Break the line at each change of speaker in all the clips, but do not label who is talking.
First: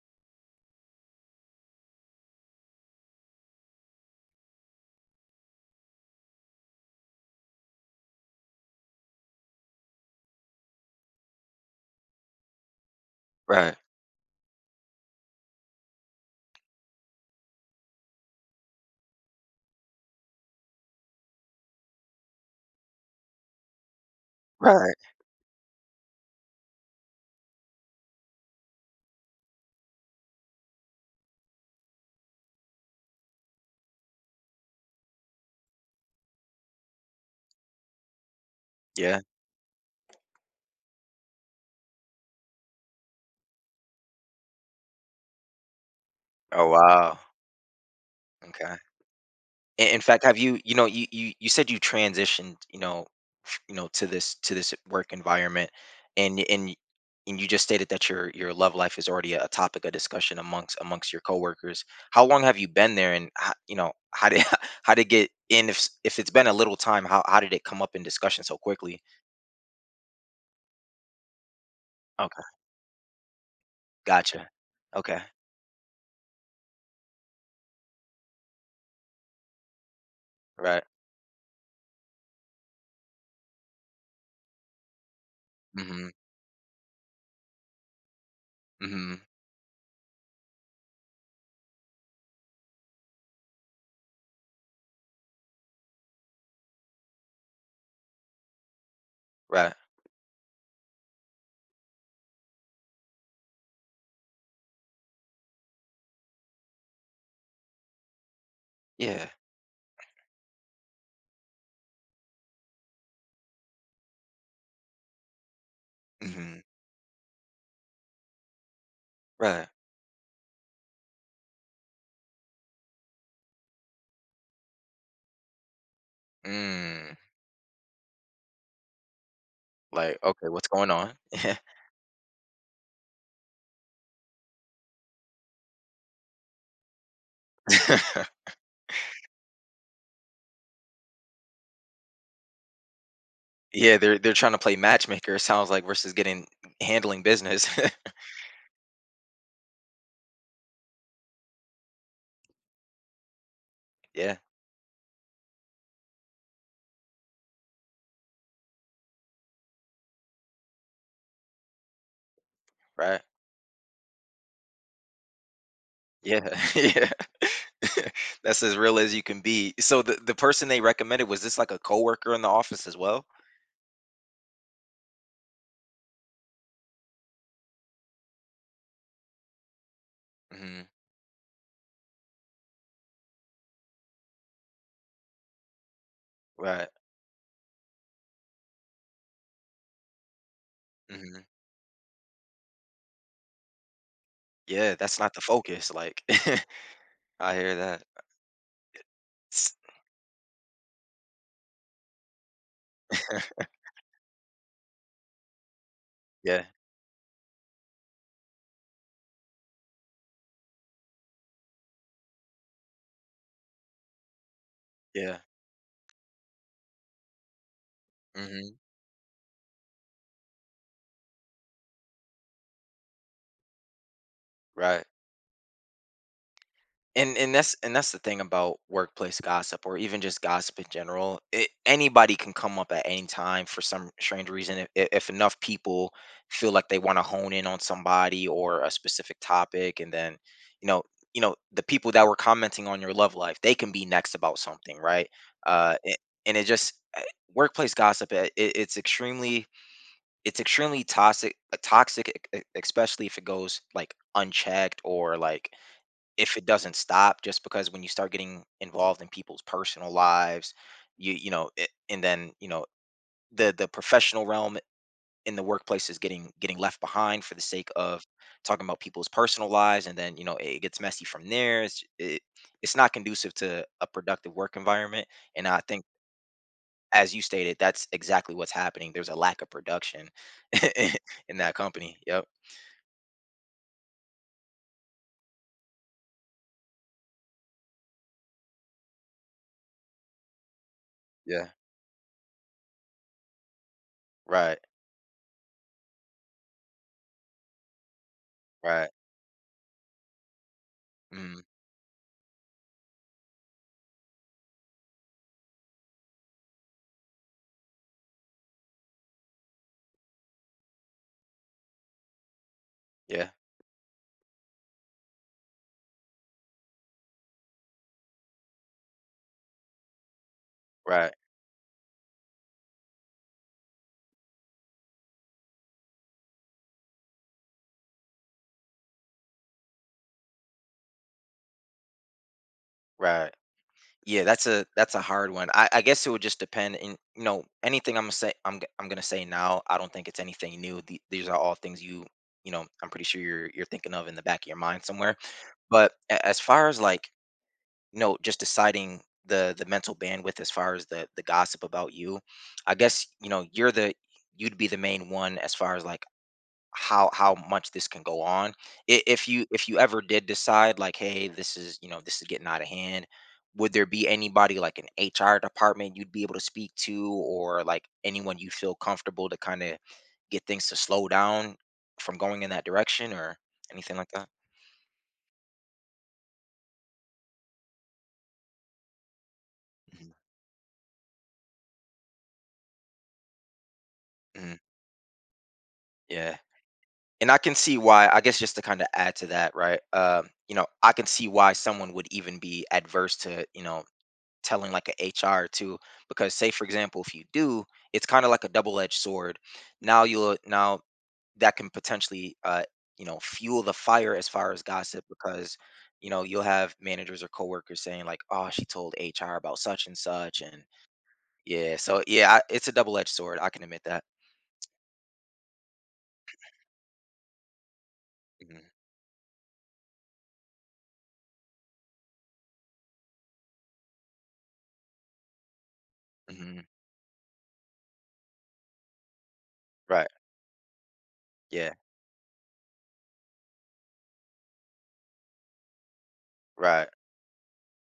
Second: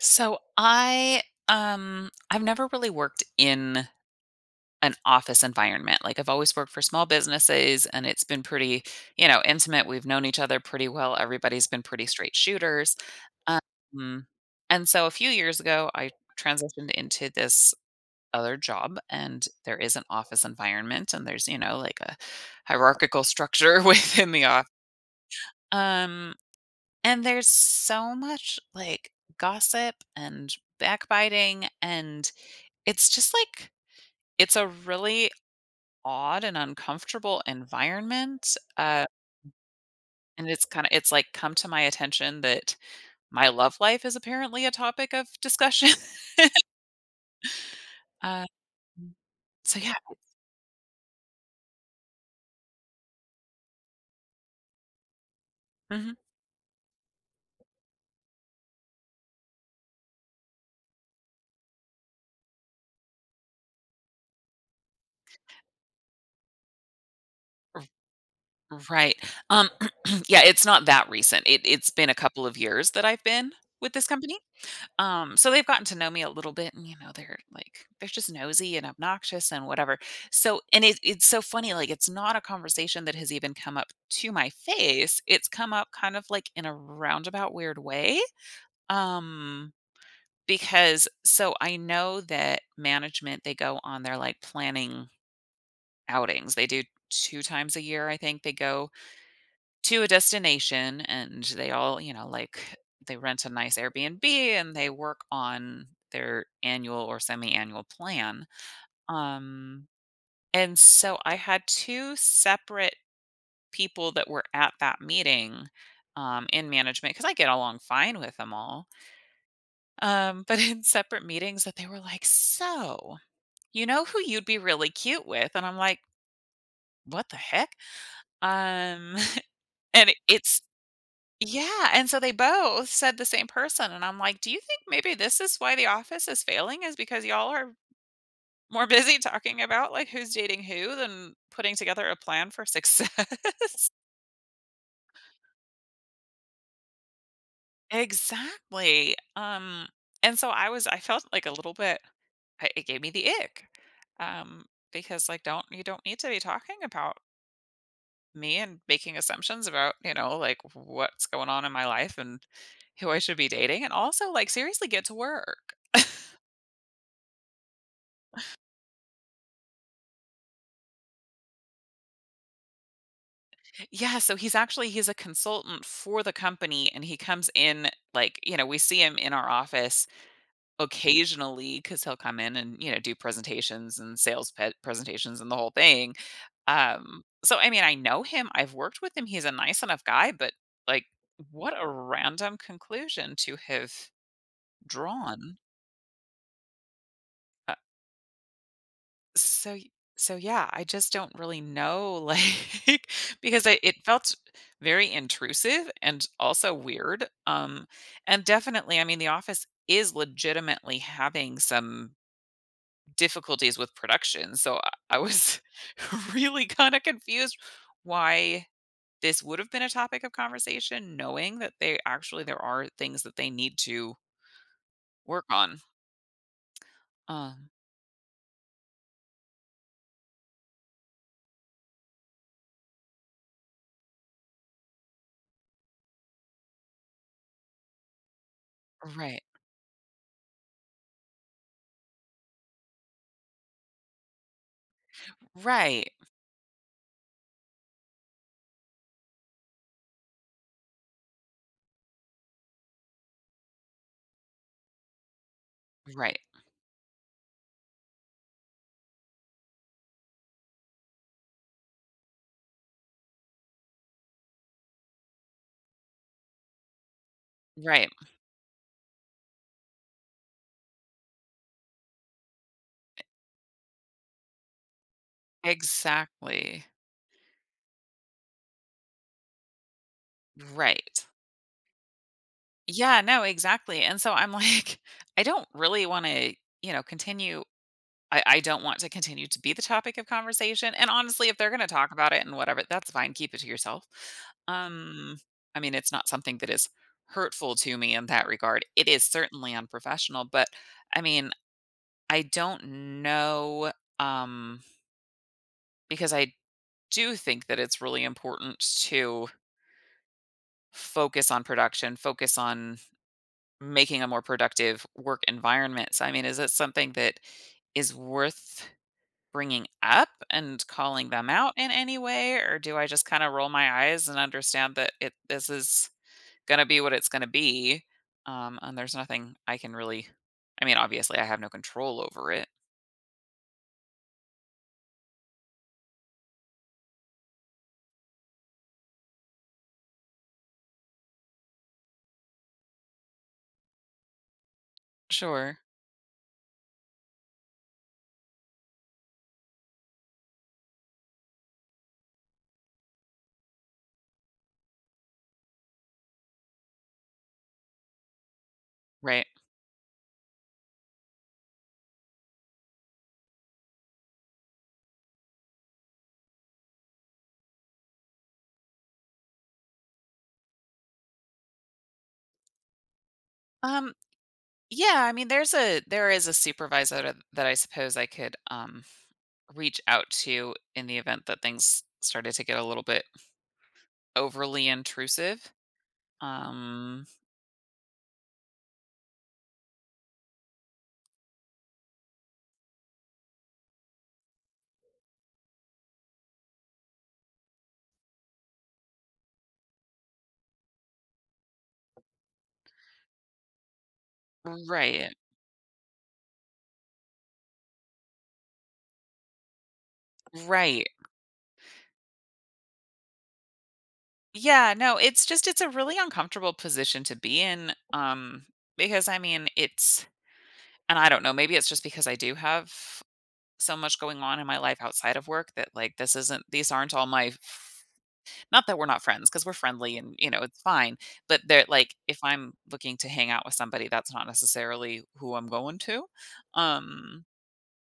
So I've never really worked in an office environment. Like I've always worked for small businesses and it's been pretty, intimate. We've known each other pretty well. Everybody's been pretty straight shooters.
Right,
Um and so a few years ago I transitioned into this other job, and there is an office environment, and there's, you know, like a hierarchical structure within the office.
right,
Um and there's so much like gossip and backbiting, and it's just like it's a really odd and uncomfortable environment. Uh,
yeah.
and it's like come to my attention that my love life is apparently a topic of discussion.
Oh, wow,
uh,
okay.
so
In
yeah.
in fact, have you you know, you said you transitioned, to this work environment,
Mhm.
and y- and y- and you just stated that your love life is already a topic of discussion amongst your coworkers. How long have you been there, and how did how did it get in? If it's been a little time, how did it come up in discussion so quickly?
Right. Um, yeah, it's not that recent. It's been a couple
Okay,
of years that I've been with this company.
gotcha. Okay,
So they've gotten to know me a little bit, and you know, they're just nosy and obnoxious and whatever. So
right.
and it, it's so funny, like it's not a conversation that has even come up to my face. It's come up
Mhm,
kind of like in a roundabout weird way.
mhm,
Um, because so I know that management, they go on their like planning outings. They do two times a year, I think, they go
right.
to a destination and they all, you know, like they rent a nice Airbnb and they work on their annual or semi-annual plan.
Yeah,
Um and so I had two separate people that were at that meeting
mhm,
in management, because I get along fine with them all.
right.
But in separate meetings, that they were like, "So, you know who you'd be really cute with?" And I'm like,
Mm.
"What the heck?" Um and
Like, "Okay,
it's
what's going on?"
Yeah, and so they both said the same person, and I'm like, "Do you think maybe this is why The Office is failing, is because y'all are more busy talking about, like, who's dating who than putting together a plan for success?"
Yeah, they're trying to play matchmaker, it sounds like, versus getting handling business.
Exactly. And so I felt like a little bit, I it gave me the ick,
Yeah,
um, because, like, don't you don't need to be talking about me and making assumptions about, you know, like, what's going on in my life and who I
right.
should be dating. And also, like, seriously, get to work.
Yeah, yeah. That's as real as you can be. So the person they recommended, was this like a coworker in the office as well?
Yeah, so he's actually he's a consultant for the company, and he comes in, like, you know, we see him in our office
Mhm,
occasionally, cuz he'll come in and, you know, do presentations and sales pe- presentations and the whole thing.
right,
So I mean, I know him, I've worked with him, he's a nice enough guy, but like,
mhm.
what a random conclusion to have
Yeah, that's not the
drawn.
focus, like, I hear that.
So y so yeah, I just don't really know, like, because I it felt very intrusive and
Yeah,
also weird. And definitely, I mean, the office is legitimately having some difficulties with production, so I
yeah.
was really kinda confused why
Mhm,
this would have been a topic of conversation, knowing that they actually there are things that they need to
right.
work on.
And
Um,
that's the thing about workplace gossip or even just gossip in general, it, anybody can come up at any time for some strange reason if enough people feel like they want to hone in on somebody or a specific
right,
topic. And then you know you know, the people that were commenting on your love life, they can be next about something, right? uh
right,
a- and it just, eh, workplace gossip, eh, it, it's extremely, it's extremely toxic, toxic, especially if it goes like unchecked, or like
right, right,
if it doesn't stop. Just because when you start getting involved in people's personal lives, you know it, and then you know the professional realm in the workplace is getting left behind for the sake
right,
of talking about people's personal lives. And then you know it gets messy from there. It's not conducive to a productive work environment. And I think
exactly.
as you stated, that's exactly what's happening. There's a lack of production
Right.
in that company. Yep,
Yeah, no, exactly. And so I'm like, I don't really want to, you know, continue. I don't want to continue to be the topic of conversation. And honestly, if
yeah,
they're going to talk about it and whatever, that's fine. Keep it to yourself.
right,
Um, I mean, it's not something that is hurtful to me in that regard. It
right,
is certainly unprofessional, but I mean,
mm,
I don't know, um, because I do think that it's really important to focus on production, focus on
yeah,
making a more productive work environment. So, I mean, is it something that is worth bringing up and calling
right,
them out in any way? Or do I just kind of roll my eyes and understand that it this is going to be what it's going to be? And there's nothing I can really, I mean, obviously, I have no control over it.
right. Yeah, that's a, that's a hard one. I guess it would just depend. In you know, anything I'm gonna say, I'm gonna say now. I don't think it's anything new. These are all things you you know. I'm pretty sure you're thinking of in the back of your mind somewhere.
Sure.
But a- as far as like, you know, just deciding the mental bandwidth as far as the gossip about you, I guess you know you're the, you'd be the main one as far as like how much this can go on. I-
Right.
If you, if you ever did decide like, hey, this is, you know, this is getting out of hand, would there be anybody like an HR department you'd be able to speak to, or like anyone you feel comfortable to kind of get things to slow down from going in that direction, or
Um,
anything like that?
yeah, I mean, there is a supervisor that I suppose I could reach out
Mhm.
to in the event that things started to get a little bit
Mhm.
overly intrusive.
Yeah.
Um,
And I can see why, I guess just to kind of add to that, right? You know, I can see why someone would even be adverse to, you know, telling like a HR too, because say for example, if you do, it's kind of like a double-edged sword. Now you'll now that can potentially you know, fuel the fire as far as gossip,
right,
because you know you'll have managers or coworkers saying like, oh, she told HR about such and such, and
right.
yeah, so yeah, I, it's a double-edged sword. I can admit that.
Yeah, no, it's just it's a really uncomfortable position to be in,
Hmm,
because I mean, it's and I don't know, maybe it's just because I do have so much going on in my life outside of work that like this isn't
hmm.
these aren't all my, not that we're not friends, because we're friendly
Right.
and you know it's fine, but they're
Yeah.
like, if I'm looking to hang out with somebody, that's not necessarily who I'm going to.
Right.
um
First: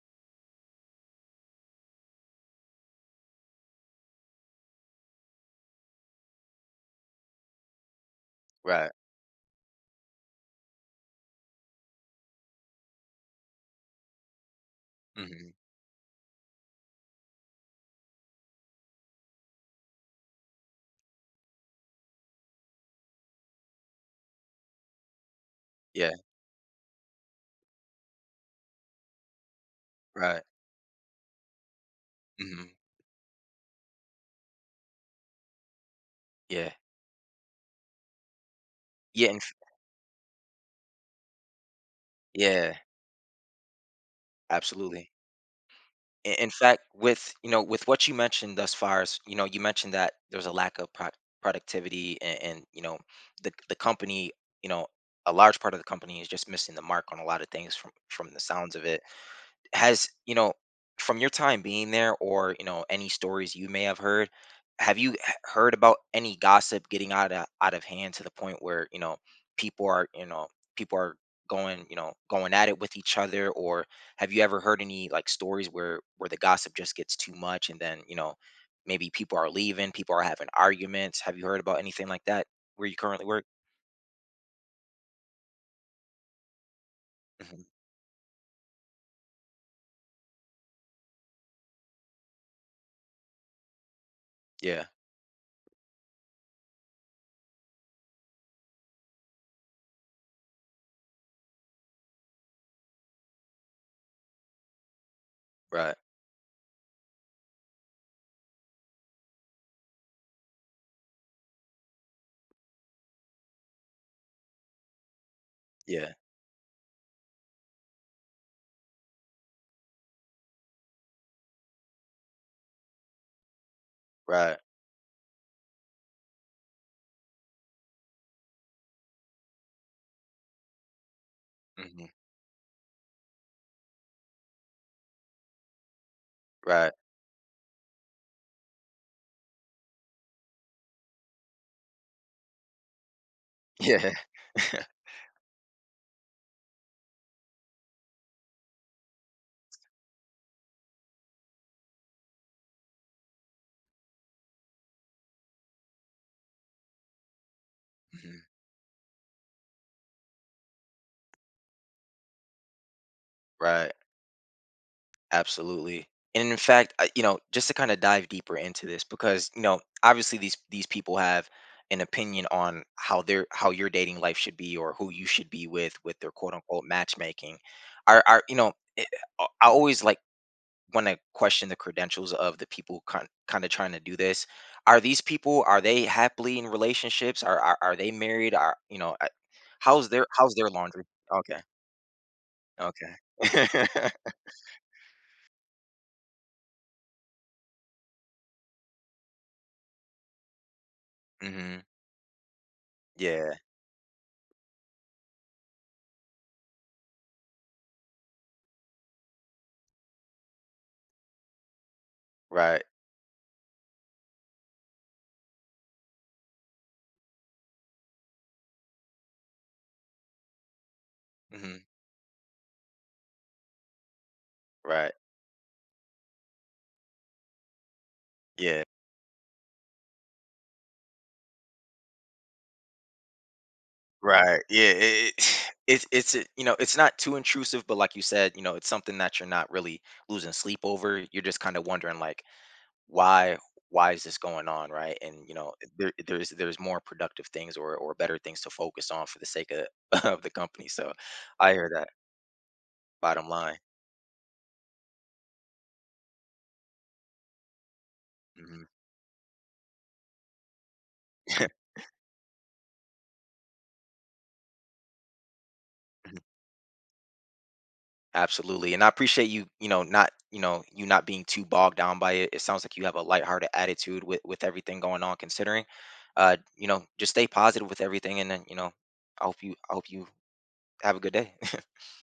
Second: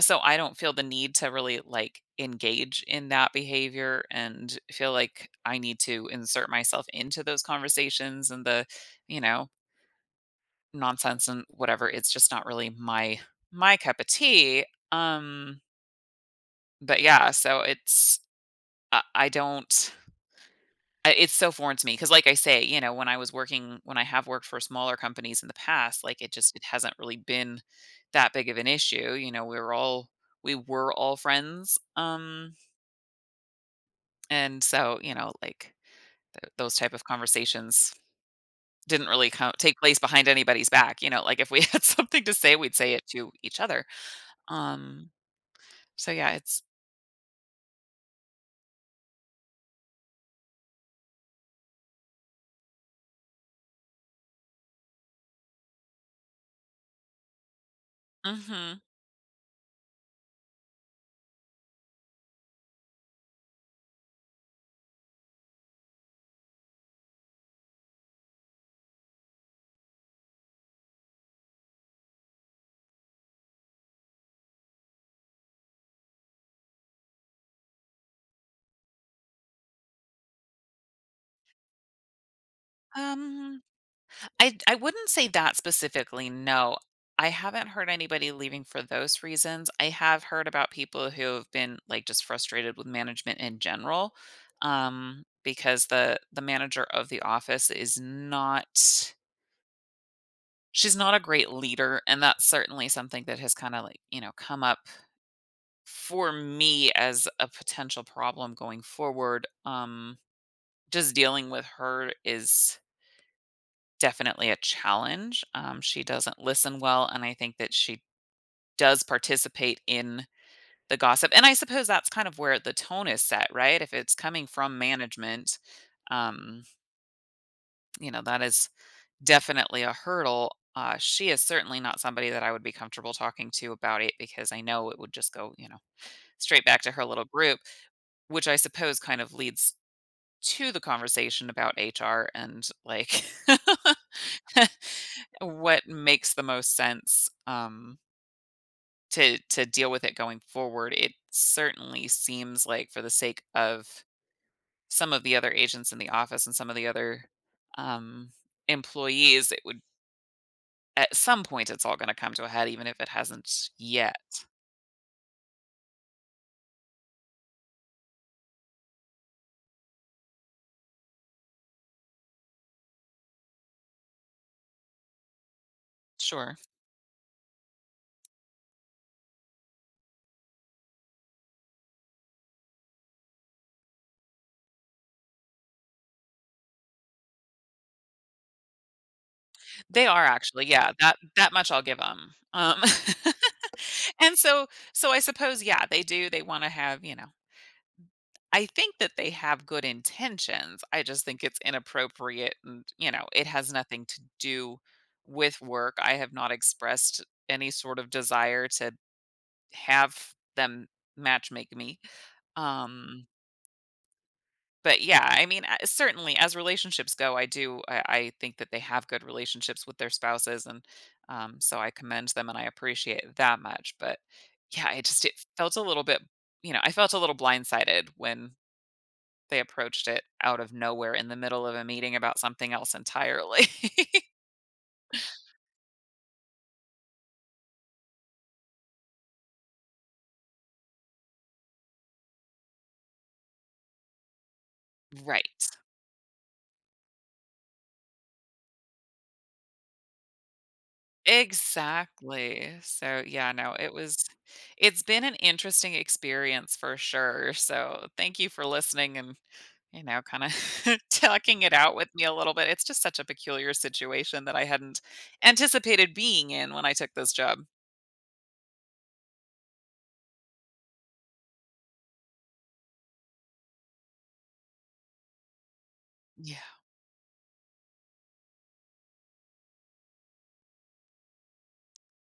So I don't feel the need to really, like, engage in that behavior and feel like I need to insert myself into those conversations and the,
Right.
you know, nonsense and whatever. It's just not really my cup of tea.
Hmm.
Um, but yeah, so it's I don't, it's so foreign to me, because like I say, you know, when I was working when I have worked for smaller companies in the past,
Yeah.
like it just it hasn't really been that big of an issue. You know,
Right.
we were all friends. Um
Hmm.
And so, you know, like, th
Yeah.
those type of conversations didn't
Yeah.
really count take place behind anybody's back. You know, like, if we had something to say,
Yeah.
we'd say it to each other. Um,
Absolutely.
so
I-
yeah,
in
it's
fact, with you know with what you mentioned thus far, is, you know, you mentioned that there's a lack of productivity, and you know the company, you know, a large part of the company is just missing the mark on a lot of things, from the sounds
Mhm.
of it. Has, you know, from your time being there, or you know, any stories you may have heard, have you heard about any gossip getting out of hand, to the point where, you know, people are, you know, people are going, you know, going at it with each other, or have you ever heard any like stories where the gossip just gets too much? And then you know, maybe people are leaving, people are having arguments. Have you heard about anything like that where you currently work?
Um, I wouldn't say that specifically, no. I
Mhm.
haven't heard anybody leaving for those reasons. I have heard about people who have been, like, just frustrated with management in general,
Yeah,
because the manager of the office is not, she's not a great leader, and that's certainly something that has kinda, like, you know, come up
right,
for me as a potential problem going forward. Just dealing with her is definitely a challenge. She
yeah,
doesn't listen well, and I think that she does participate in the gossip, and I suppose that's kind of where the tone is set, right? If it's coming
right,
from management, um, you know, that is definitely a hurdle. She is certainly not
hmm,
somebody that I would be comfortable talking to about it, because I know it would just go, you know, straight back
right,
to her little group, which I suppose kind of leads to the conversation about HR and like
yeah.
what makes the most sense, to deal with it going forward. It certainly seems like for the sake of some of the other agents in the office and some of the other, um, employees, it would at some point, it's all gonna come to a head even if it hasn't
Right.
yet.
Absolutely. And in fact, I, you know, just to kind of dive deeper into this, because you know, obviously these people have an opinion on how their, how your dating life should be or who you should be with their quote
Sure.
unquote matchmaking. Are, you know, I always like want to question the credentials of the people kind of trying to do this. Are these people, are they happily in relationships? Are, are they married? Are you know? I-
They
How's
are
their, how's
actually,
their
yeah,
laundry?
that that
Okay.
much I'll give 'em.
Okay.
And so so I suppose, yeah, they do, they wanna have, you know, I think that they have good intentions, I just think it's
Hmm.
inappropriate, and, you know, it
Yeah.
has nothing to do with work. I have not expressed any sort of desire to have them matchmake me.
Right.
Um But yeah, I mean, I certainly, as relationships go, I think that they have good relationships with their spouses, and,
Mhm.
so I commend them and I appreciate that much, but yeah, I
Right.
just it felt a little bit, you know, I felt a little blindsided when
Yeah.
they approached it out of nowhere in the middle of a meeting about something else entirely.
Right. Yeah. It, it's a, you know, it's not too intrusive, but like you said, you know it's something that you're not really losing sleep over. You're just kind of wondering like why why is this going on, right? And
Right.
you know there's more productive things or better things to focus on for the sake of of the company. So I hear that.
Exactly. So,
Bottom
yeah, no,
line.
it's been an interesting experience for sure. So, thank you for
Hmm.
listening and kinda talking it out with me a little bit. It's just such a peculiar situation that I hadn't anticipated being in when I took this job.
Absolutely. And I appreciate you, you know, not, you know, you not being too bogged down by it. It sounds like you have a lighthearted attitude with everything going on considering. You know, just stay positive with everything, and then, you know, I hope you, I hope you have a good day.